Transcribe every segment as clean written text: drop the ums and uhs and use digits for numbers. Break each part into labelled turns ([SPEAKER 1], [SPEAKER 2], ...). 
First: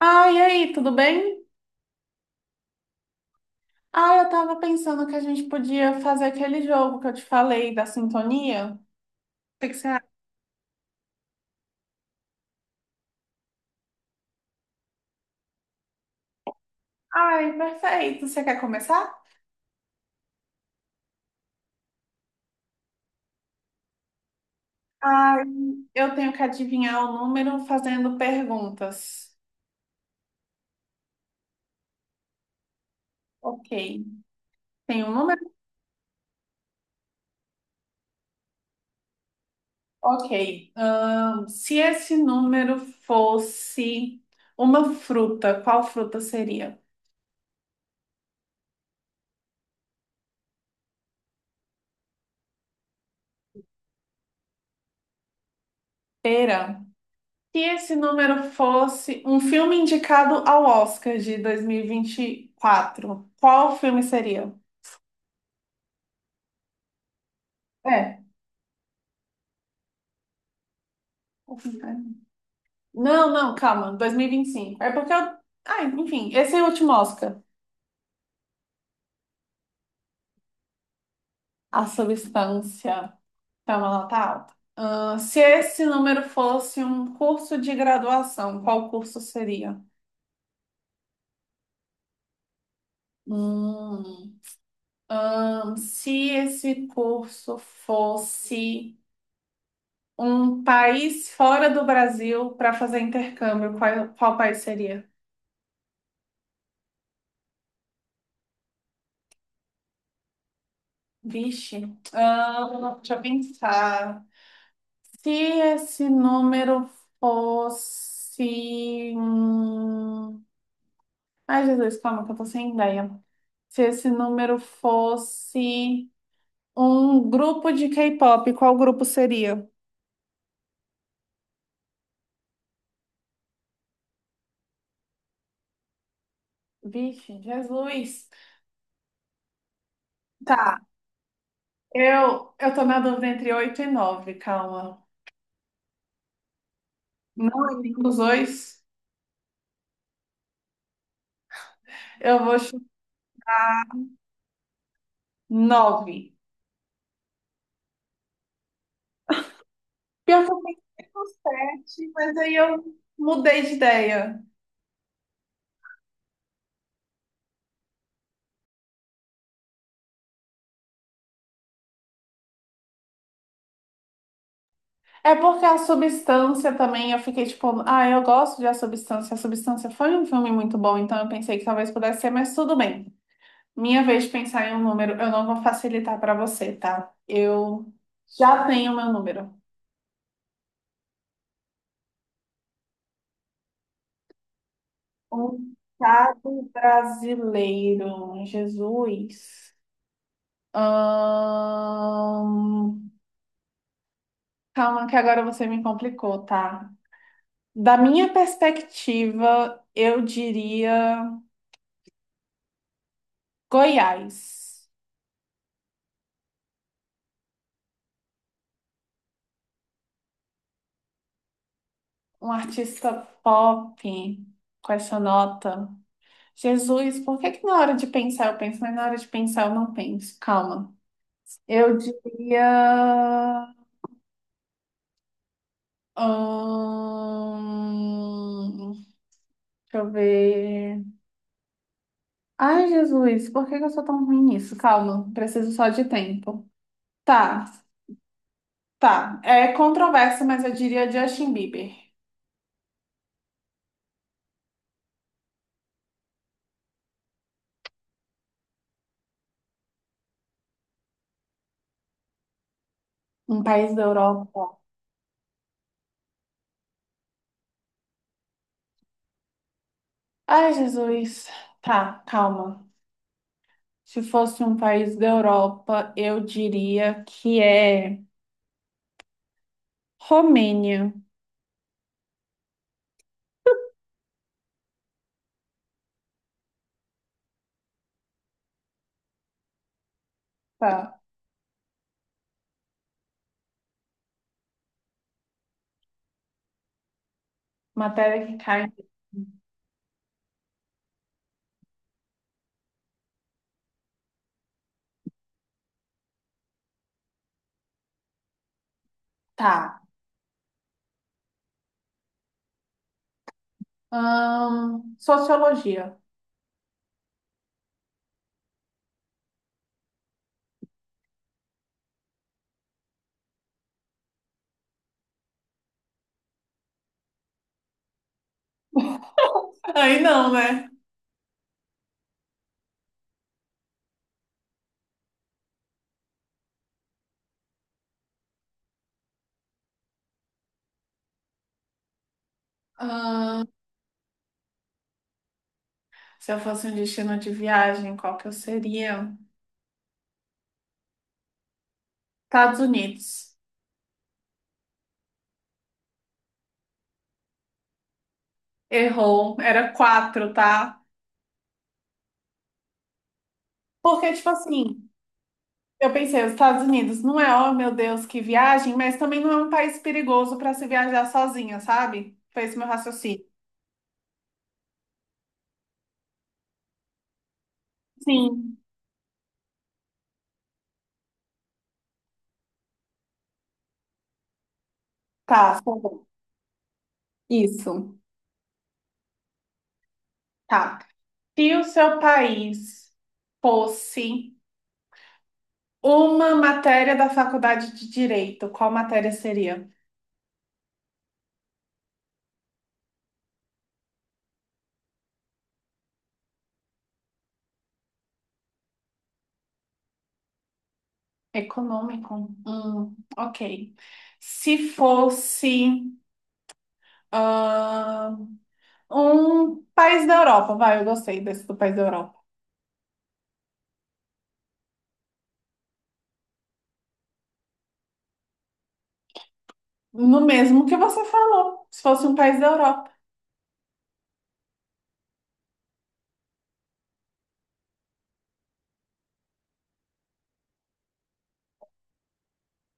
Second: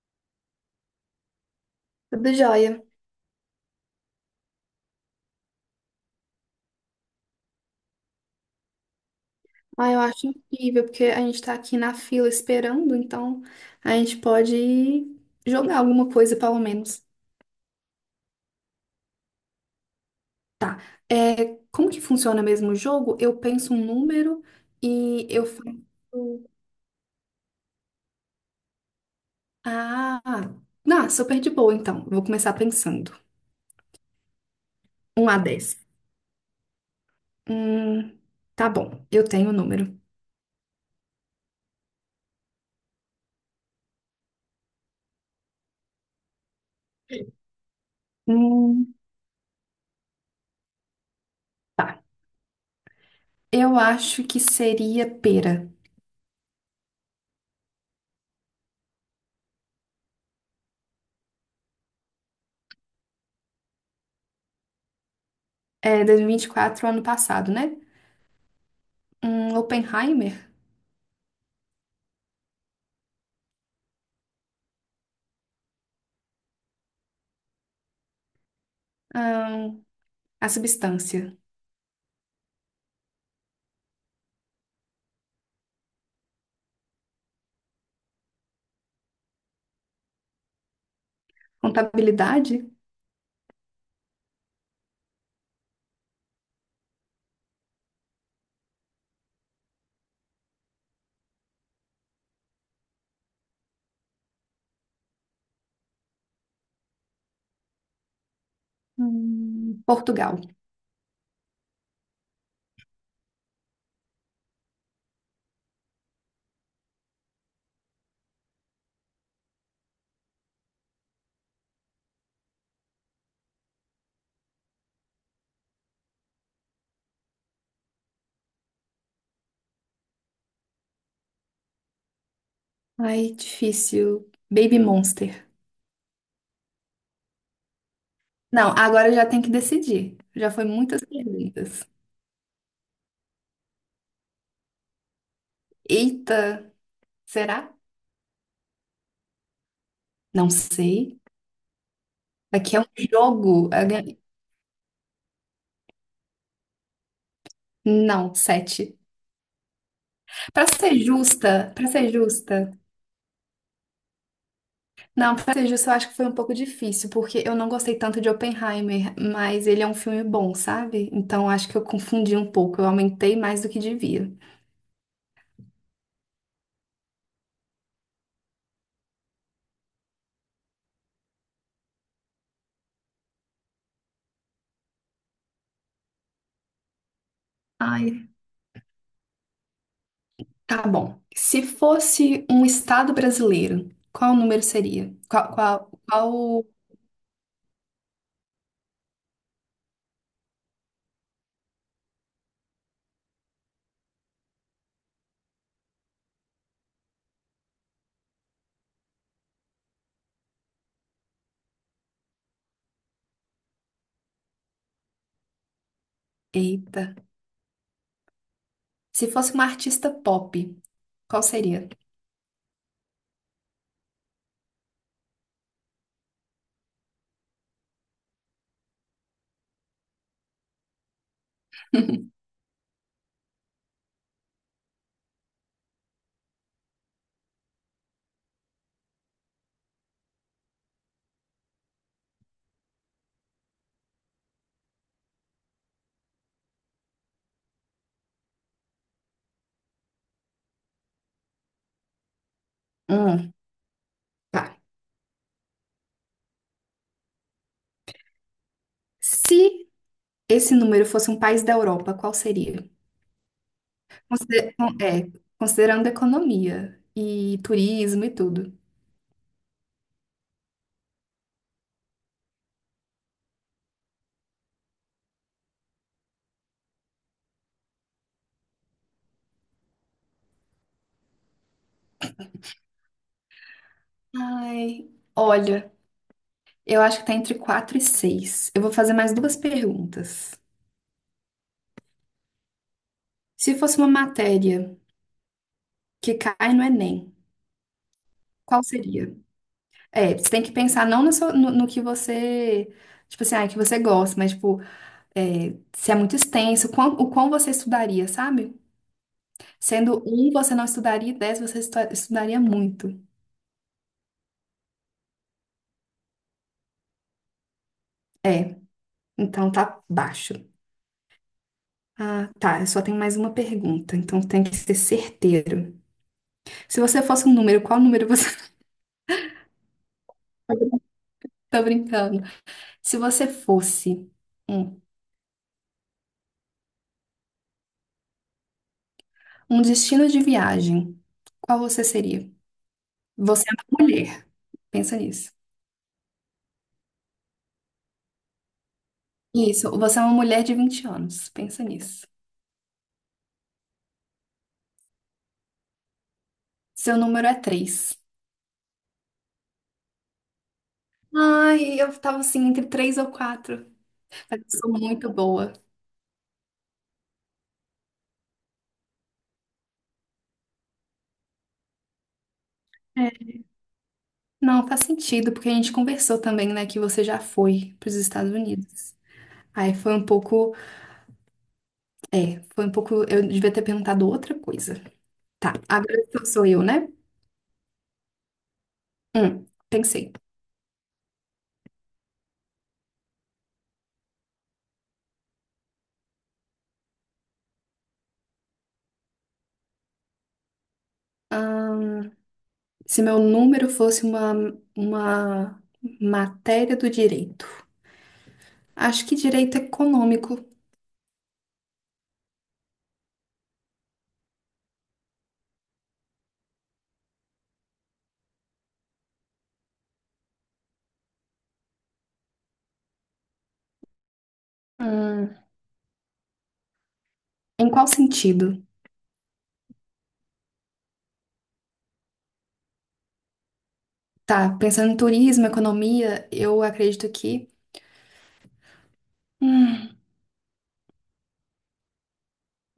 [SPEAKER 1] Ah, e aí, tudo bem?
[SPEAKER 2] Tudo jóia.
[SPEAKER 1] Ah, eu tava pensando que a gente podia fazer aquele jogo que eu te falei da sintonia. O que que você
[SPEAKER 2] Ah, eu
[SPEAKER 1] acha?
[SPEAKER 2] acho incrível, porque a gente tá aqui na fila esperando, então a gente pode jogar alguma coisa, pelo menos.
[SPEAKER 1] Ai, perfeito. Você quer começar?
[SPEAKER 2] Tá. É, como que funciona mesmo o jogo? Eu penso um número e
[SPEAKER 1] Ai,
[SPEAKER 2] eu faço.
[SPEAKER 1] eu tenho que adivinhar o número fazendo perguntas.
[SPEAKER 2] Ah, não, super de boa, então. Vou começar pensando.
[SPEAKER 1] Ok. Tem um
[SPEAKER 2] um a
[SPEAKER 1] número?
[SPEAKER 2] dez, Hum, tá bom, eu tenho o número.
[SPEAKER 1] Ok. Se esse número fosse uma fruta, qual fruta seria?
[SPEAKER 2] Hum, tá. Eu acho que seria pera.
[SPEAKER 1] Pera. Se esse número fosse um filme indicado ao Oscar de 2024, qual filme seria?
[SPEAKER 2] É dois mil e vinte e quatro, ano passado, né?
[SPEAKER 1] É.
[SPEAKER 2] Um Oppenheimer?
[SPEAKER 1] O filme, né? Não, calma, 2025. É porque eu. Ah, enfim, esse é o último Oscar.
[SPEAKER 2] Ahn, a substância.
[SPEAKER 1] A substância. Calma, ela tá alta. Ah, se esse número fosse um curso de graduação, qual curso seria?
[SPEAKER 2] Contabilidade?
[SPEAKER 1] Hum, Se esse curso fosse. Um país fora do Brasil para fazer intercâmbio, qual, qual país seria?
[SPEAKER 2] Portugal.
[SPEAKER 1] Vixe, ah, deixa eu pensar. Se esse número fosse. Ai, Jesus, calma, que eu tô sem ideia. Se esse número fosse um grupo de K-pop, qual grupo seria?
[SPEAKER 2] Ai, difícil. Baby Monster.
[SPEAKER 1] Vixe, Jesus.
[SPEAKER 2] Não, agora eu já tenho que decidir. Já foi
[SPEAKER 1] Tá,
[SPEAKER 2] muitas perguntas.
[SPEAKER 1] eu tô na dúvida entre 8 e 9 calma.
[SPEAKER 2] Eita, será?
[SPEAKER 1] Não é nenhum dos dois.
[SPEAKER 2] Não sei.
[SPEAKER 1] Eu vou
[SPEAKER 2] Aqui é um jogo. Eu ganhei-
[SPEAKER 1] Nove.
[SPEAKER 2] Não, sete.
[SPEAKER 1] Pior que eu
[SPEAKER 2] Pra ser
[SPEAKER 1] pensei com
[SPEAKER 2] justa, pra ser
[SPEAKER 1] sete, mas aí
[SPEAKER 2] justa.
[SPEAKER 1] eu mudei de ideia.
[SPEAKER 2] Não, pra ser justa, eu acho que foi um pouco difícil, porque eu não gostei tanto de Oppenheimer, mas ele é um filme bom, sabe? Então acho que eu confundi um pouco. Eu aumentei mais do que devia.
[SPEAKER 1] É porque a substância também, eu fiquei tipo, ah, eu gosto de A Substância. A Substância foi um filme muito bom, então eu pensei que talvez pudesse ser, mas tudo bem. Minha vez de pensar em um número, eu não vou facilitar para você, tá? Eu
[SPEAKER 2] Ai,
[SPEAKER 1] já tenho meu número.
[SPEAKER 2] tá bom. Se fosse um estado brasileiro, qual o número seria?
[SPEAKER 1] Um estado brasileiro, Jesus. Ahn, Calma, que agora você me complicou, tá? Da minha perspectiva, eu diria Goiás,
[SPEAKER 2] Eita. Se fosse uma artista pop, qual seria?
[SPEAKER 1] um artista pop com essa nota. Jesus, por que que na hora de pensar eu penso, mas na hora de pensar eu não penso? Calma. Eu diria. Hum, Deixa eu ver. Ai, Jesus, por que que eu sou tão ruim nisso? Calma, preciso só de tempo. Tá, tá. É controverso, mas eu diria Justin Bieber,
[SPEAKER 2] Hum, tá. Se esse número fosse um país da Europa, qual seria?
[SPEAKER 1] um país da
[SPEAKER 2] Consider-
[SPEAKER 1] Europa.
[SPEAKER 2] é, Considerando economia e turismo e tudo.
[SPEAKER 1] Ai, Jesus. Tá, calma. Se fosse um país da Europa, eu diria que é Romênia.
[SPEAKER 2] Ai, olha, eu acho que tá entre 4 e seis. Eu vou fazer mais duas perguntas.
[SPEAKER 1] Tá.
[SPEAKER 2] Se fosse uma matéria que cai no Enem,
[SPEAKER 1] Matéria que cai.
[SPEAKER 2] qual seria? É, você tem que pensar não no que você, tipo assim, que você gosta, mas, tipo, se é muito extenso, o quão você estudaria, sabe?
[SPEAKER 1] Tá.
[SPEAKER 2] Sendo um, você não estudaria, e dez, você estudaria muito.
[SPEAKER 1] Sociologia.
[SPEAKER 2] É, então tá baixo. Ah, tá, eu só tenho mais uma pergunta, então tem que ser certeiro. Se você fosse um número, qual número você...
[SPEAKER 1] Aí não, né?
[SPEAKER 2] Tô brincando. Se você fosse um, um destino de viagem, qual você seria? Você
[SPEAKER 1] Ahn,
[SPEAKER 2] é uma mulher, pensa nisso.
[SPEAKER 1] Se eu fosse um destino de viagem, qual que eu seria?
[SPEAKER 2] Isso, você é uma mulher de 20 anos. Pensa nisso.
[SPEAKER 1] Estados Unidos.
[SPEAKER 2] Seu número é 3.
[SPEAKER 1] Errou. Era quatro, tá?
[SPEAKER 2] Ai, eu tava assim entre 3 ou 4.
[SPEAKER 1] Porque, tipo
[SPEAKER 2] Mas eu sou
[SPEAKER 1] assim,
[SPEAKER 2] muito boa.
[SPEAKER 1] eu pensei, os Estados Unidos não é, oh meu Deus, que viagem, mas também não é um país perigoso para se viajar sozinha, sabe? Foi esse meu raciocínio.
[SPEAKER 2] É. Não, faz sentido, porque a gente conversou também, né, que você já foi pros Estados
[SPEAKER 1] Sim,
[SPEAKER 2] Unidos. Aí foi um pouco. É, foi um pouco. Eu devia ter perguntado outra coisa. Tá,
[SPEAKER 1] tá
[SPEAKER 2] agora
[SPEAKER 1] bom.
[SPEAKER 2] sou eu, né?
[SPEAKER 1] Isso,
[SPEAKER 2] Pensei.
[SPEAKER 1] tá. Se o seu país fosse uma matéria da faculdade de Direito, qual matéria seria?
[SPEAKER 2] Ahn, Se meu número fosse uma matéria do direito. Acho que direito econômico.
[SPEAKER 1] Econômico? Ok. Se fosse ah, Um país da Europa, vai, eu gostei desse do país da Europa.
[SPEAKER 2] Hum, Em qual sentido?
[SPEAKER 1] No mesmo que você falou, se fosse um país da Europa.
[SPEAKER 2] Tá, pensando em turismo, economia, eu acredito que. Hum,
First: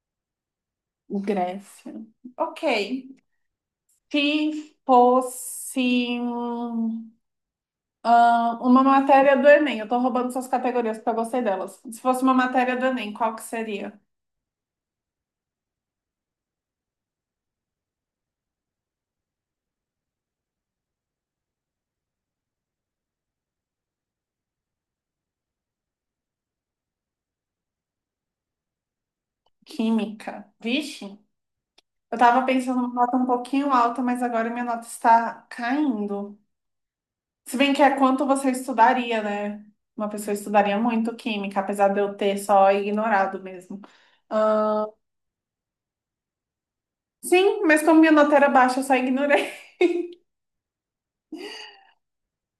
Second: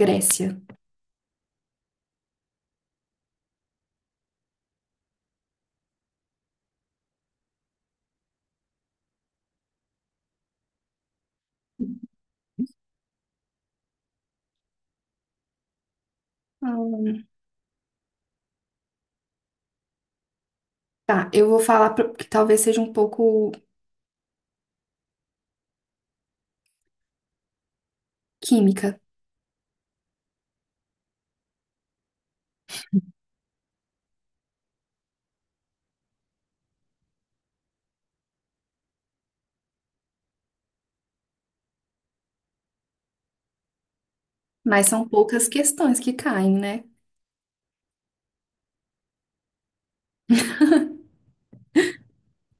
[SPEAKER 2] Grécia.
[SPEAKER 1] Grécia. Ok. Se fosse ah, Uma matéria do Enem, eu tô roubando suas categorias porque eu gostei delas. Se fosse uma matéria do Enem, qual que seria?
[SPEAKER 2] Hum. Tá, eu vou falar que talvez seja um pouco química,
[SPEAKER 1] Química. Vixe, eu tava pensando numa nota um pouquinho alta, mas agora minha nota está caindo. Se bem que é quanto você estudaria, né? Uma pessoa estudaria muito química, apesar de eu ter só ignorado mesmo.
[SPEAKER 2] mas são poucas questões que caem, né?
[SPEAKER 1] Sim, mas como minha nota era baixa, eu só ignorei.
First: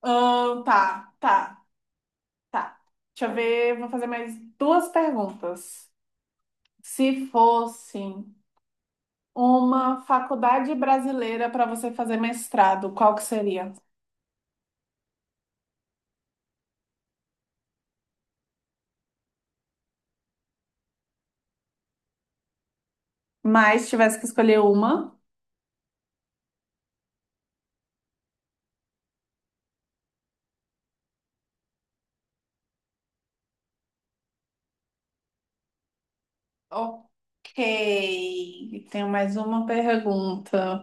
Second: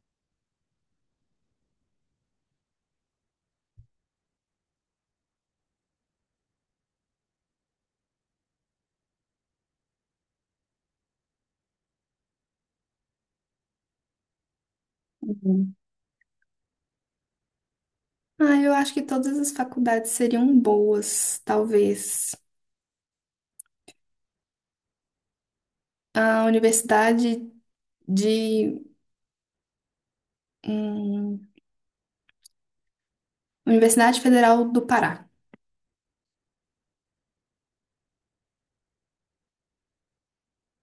[SPEAKER 1] Ahn, tá, tá, tá. Deixa eu ver, vou fazer mais duas perguntas. Se fosse uma faculdade brasileira para você fazer mestrado, qual que seria?
[SPEAKER 2] Uhum. Ah, eu acho que todas as faculdades seriam boas, talvez.
[SPEAKER 1] Mas tivesse que escolher uma.
[SPEAKER 2] A Universidade de. hum, Universidade Federal do Pará.
[SPEAKER 1] Ok, tenho mais uma pergunta.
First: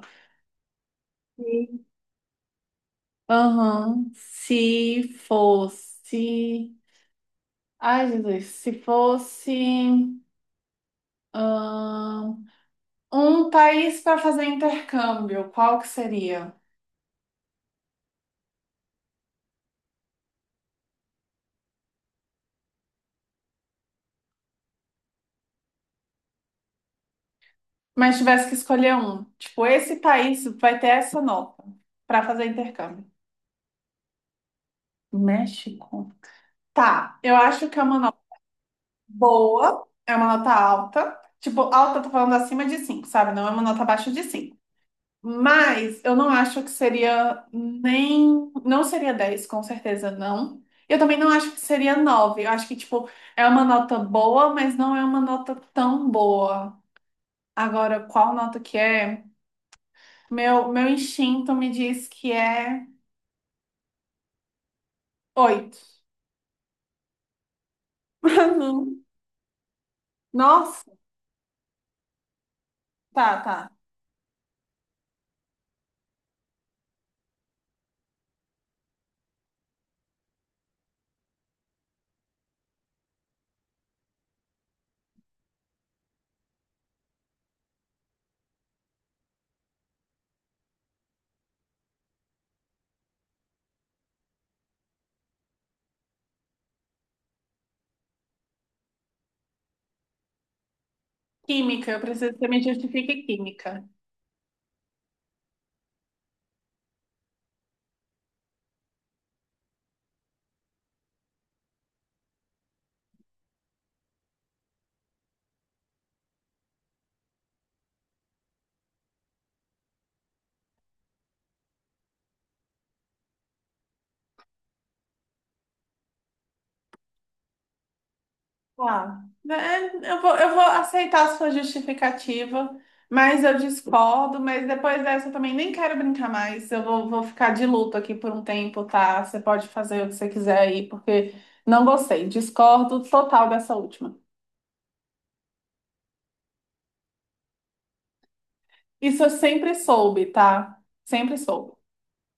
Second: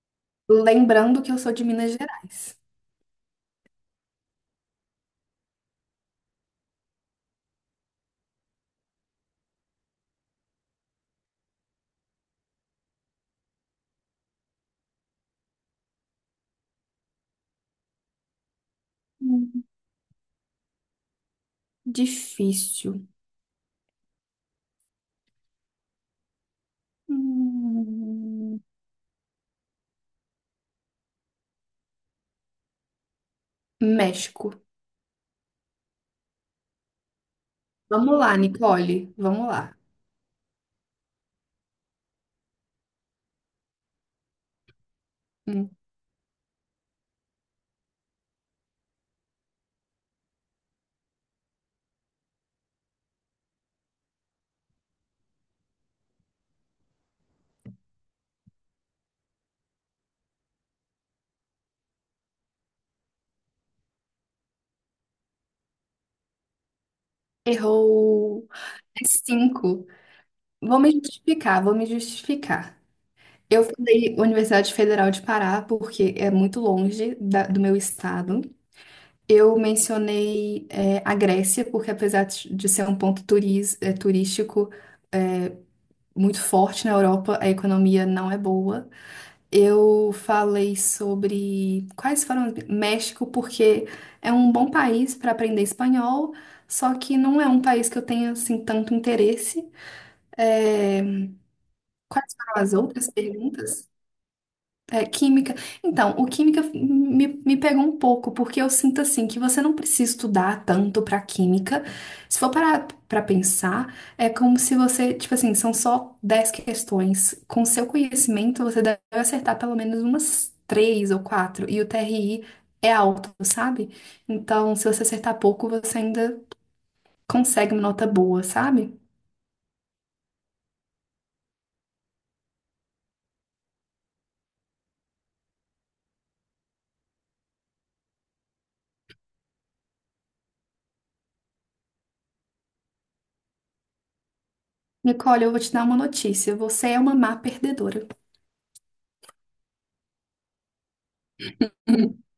[SPEAKER 2] Lembrando que eu sou de
[SPEAKER 1] Sim.
[SPEAKER 2] Minas Gerais.
[SPEAKER 1] Aham. Se fosse. Ai, Jesus, se fosse. ahn, Um país para fazer intercâmbio, qual que seria?
[SPEAKER 2] Hum, Difícil.
[SPEAKER 1] Mas tivesse que
[SPEAKER 2] Hum,
[SPEAKER 1] escolher um, tipo, esse país vai ter essa nota para fazer intercâmbio.
[SPEAKER 2] México.
[SPEAKER 1] México. Tá, eu acho que é uma
[SPEAKER 2] Vamos
[SPEAKER 1] nota
[SPEAKER 2] lá, Nicole. Vamos lá.
[SPEAKER 1] boa, é uma nota alta. Tipo, alta, eu tô falando acima de 5, sabe? Não é uma nota abaixo de 5.
[SPEAKER 2] Hum,
[SPEAKER 1] Mas eu não acho que seria nem. Não seria 10 com certeza não. Eu também não acho que seria 9. Eu acho que, tipo, é uma nota boa, mas não é uma nota tão boa. Agora, qual nota que é? Meu instinto me diz que é oito.
[SPEAKER 2] Errou. É cinco. Vou me
[SPEAKER 1] Nossa,
[SPEAKER 2] justificar, vou me justificar.
[SPEAKER 1] tá.
[SPEAKER 2] Eu falei Universidade Federal de Pará porque é muito longe do meu estado. Eu mencionei a Grécia porque apesar de ser um ponto turístico muito forte na Europa, a economia não é boa. Eu falei sobre quais foram México, porque é um bom país para aprender espanhol, só que não é um país que eu tenha assim tanto interesse. É,
[SPEAKER 1] Química, eu preciso
[SPEAKER 2] quais
[SPEAKER 1] que você me
[SPEAKER 2] foram as outras
[SPEAKER 1] justifique química.
[SPEAKER 2] perguntas? É, química. Então, o química me pegou um pouco, porque eu sinto assim que você não precisa estudar tanto pra química. Se for parar pra pensar, é como se você, tipo assim, são só 10 questões. Com seu conhecimento, você deve acertar pelo menos umas três ou quatro. E o TRI é alto, sabe? Então, se você acertar pouco, você ainda consegue uma nota boa, sabe?
[SPEAKER 1] Tá. Eu vou aceitar a sua justificativa, mas eu discordo, mas depois dessa eu também nem quero brincar mais. Eu vou, vou ficar de luto aqui por um tempo, tá? Você pode fazer o que você quiser aí, porque não gostei. Discordo total dessa última.
[SPEAKER 2] Nicole, eu vou te dar uma notícia. Você é uma má perdedora.
[SPEAKER 1] Isso eu sempre soube, tá? Sempre soube.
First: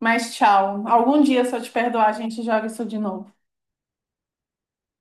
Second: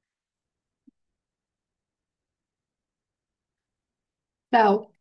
[SPEAKER 1] Mas tchau. Algum dia, se eu te perdoar, a gente joga isso de novo.
[SPEAKER 2] Tchau.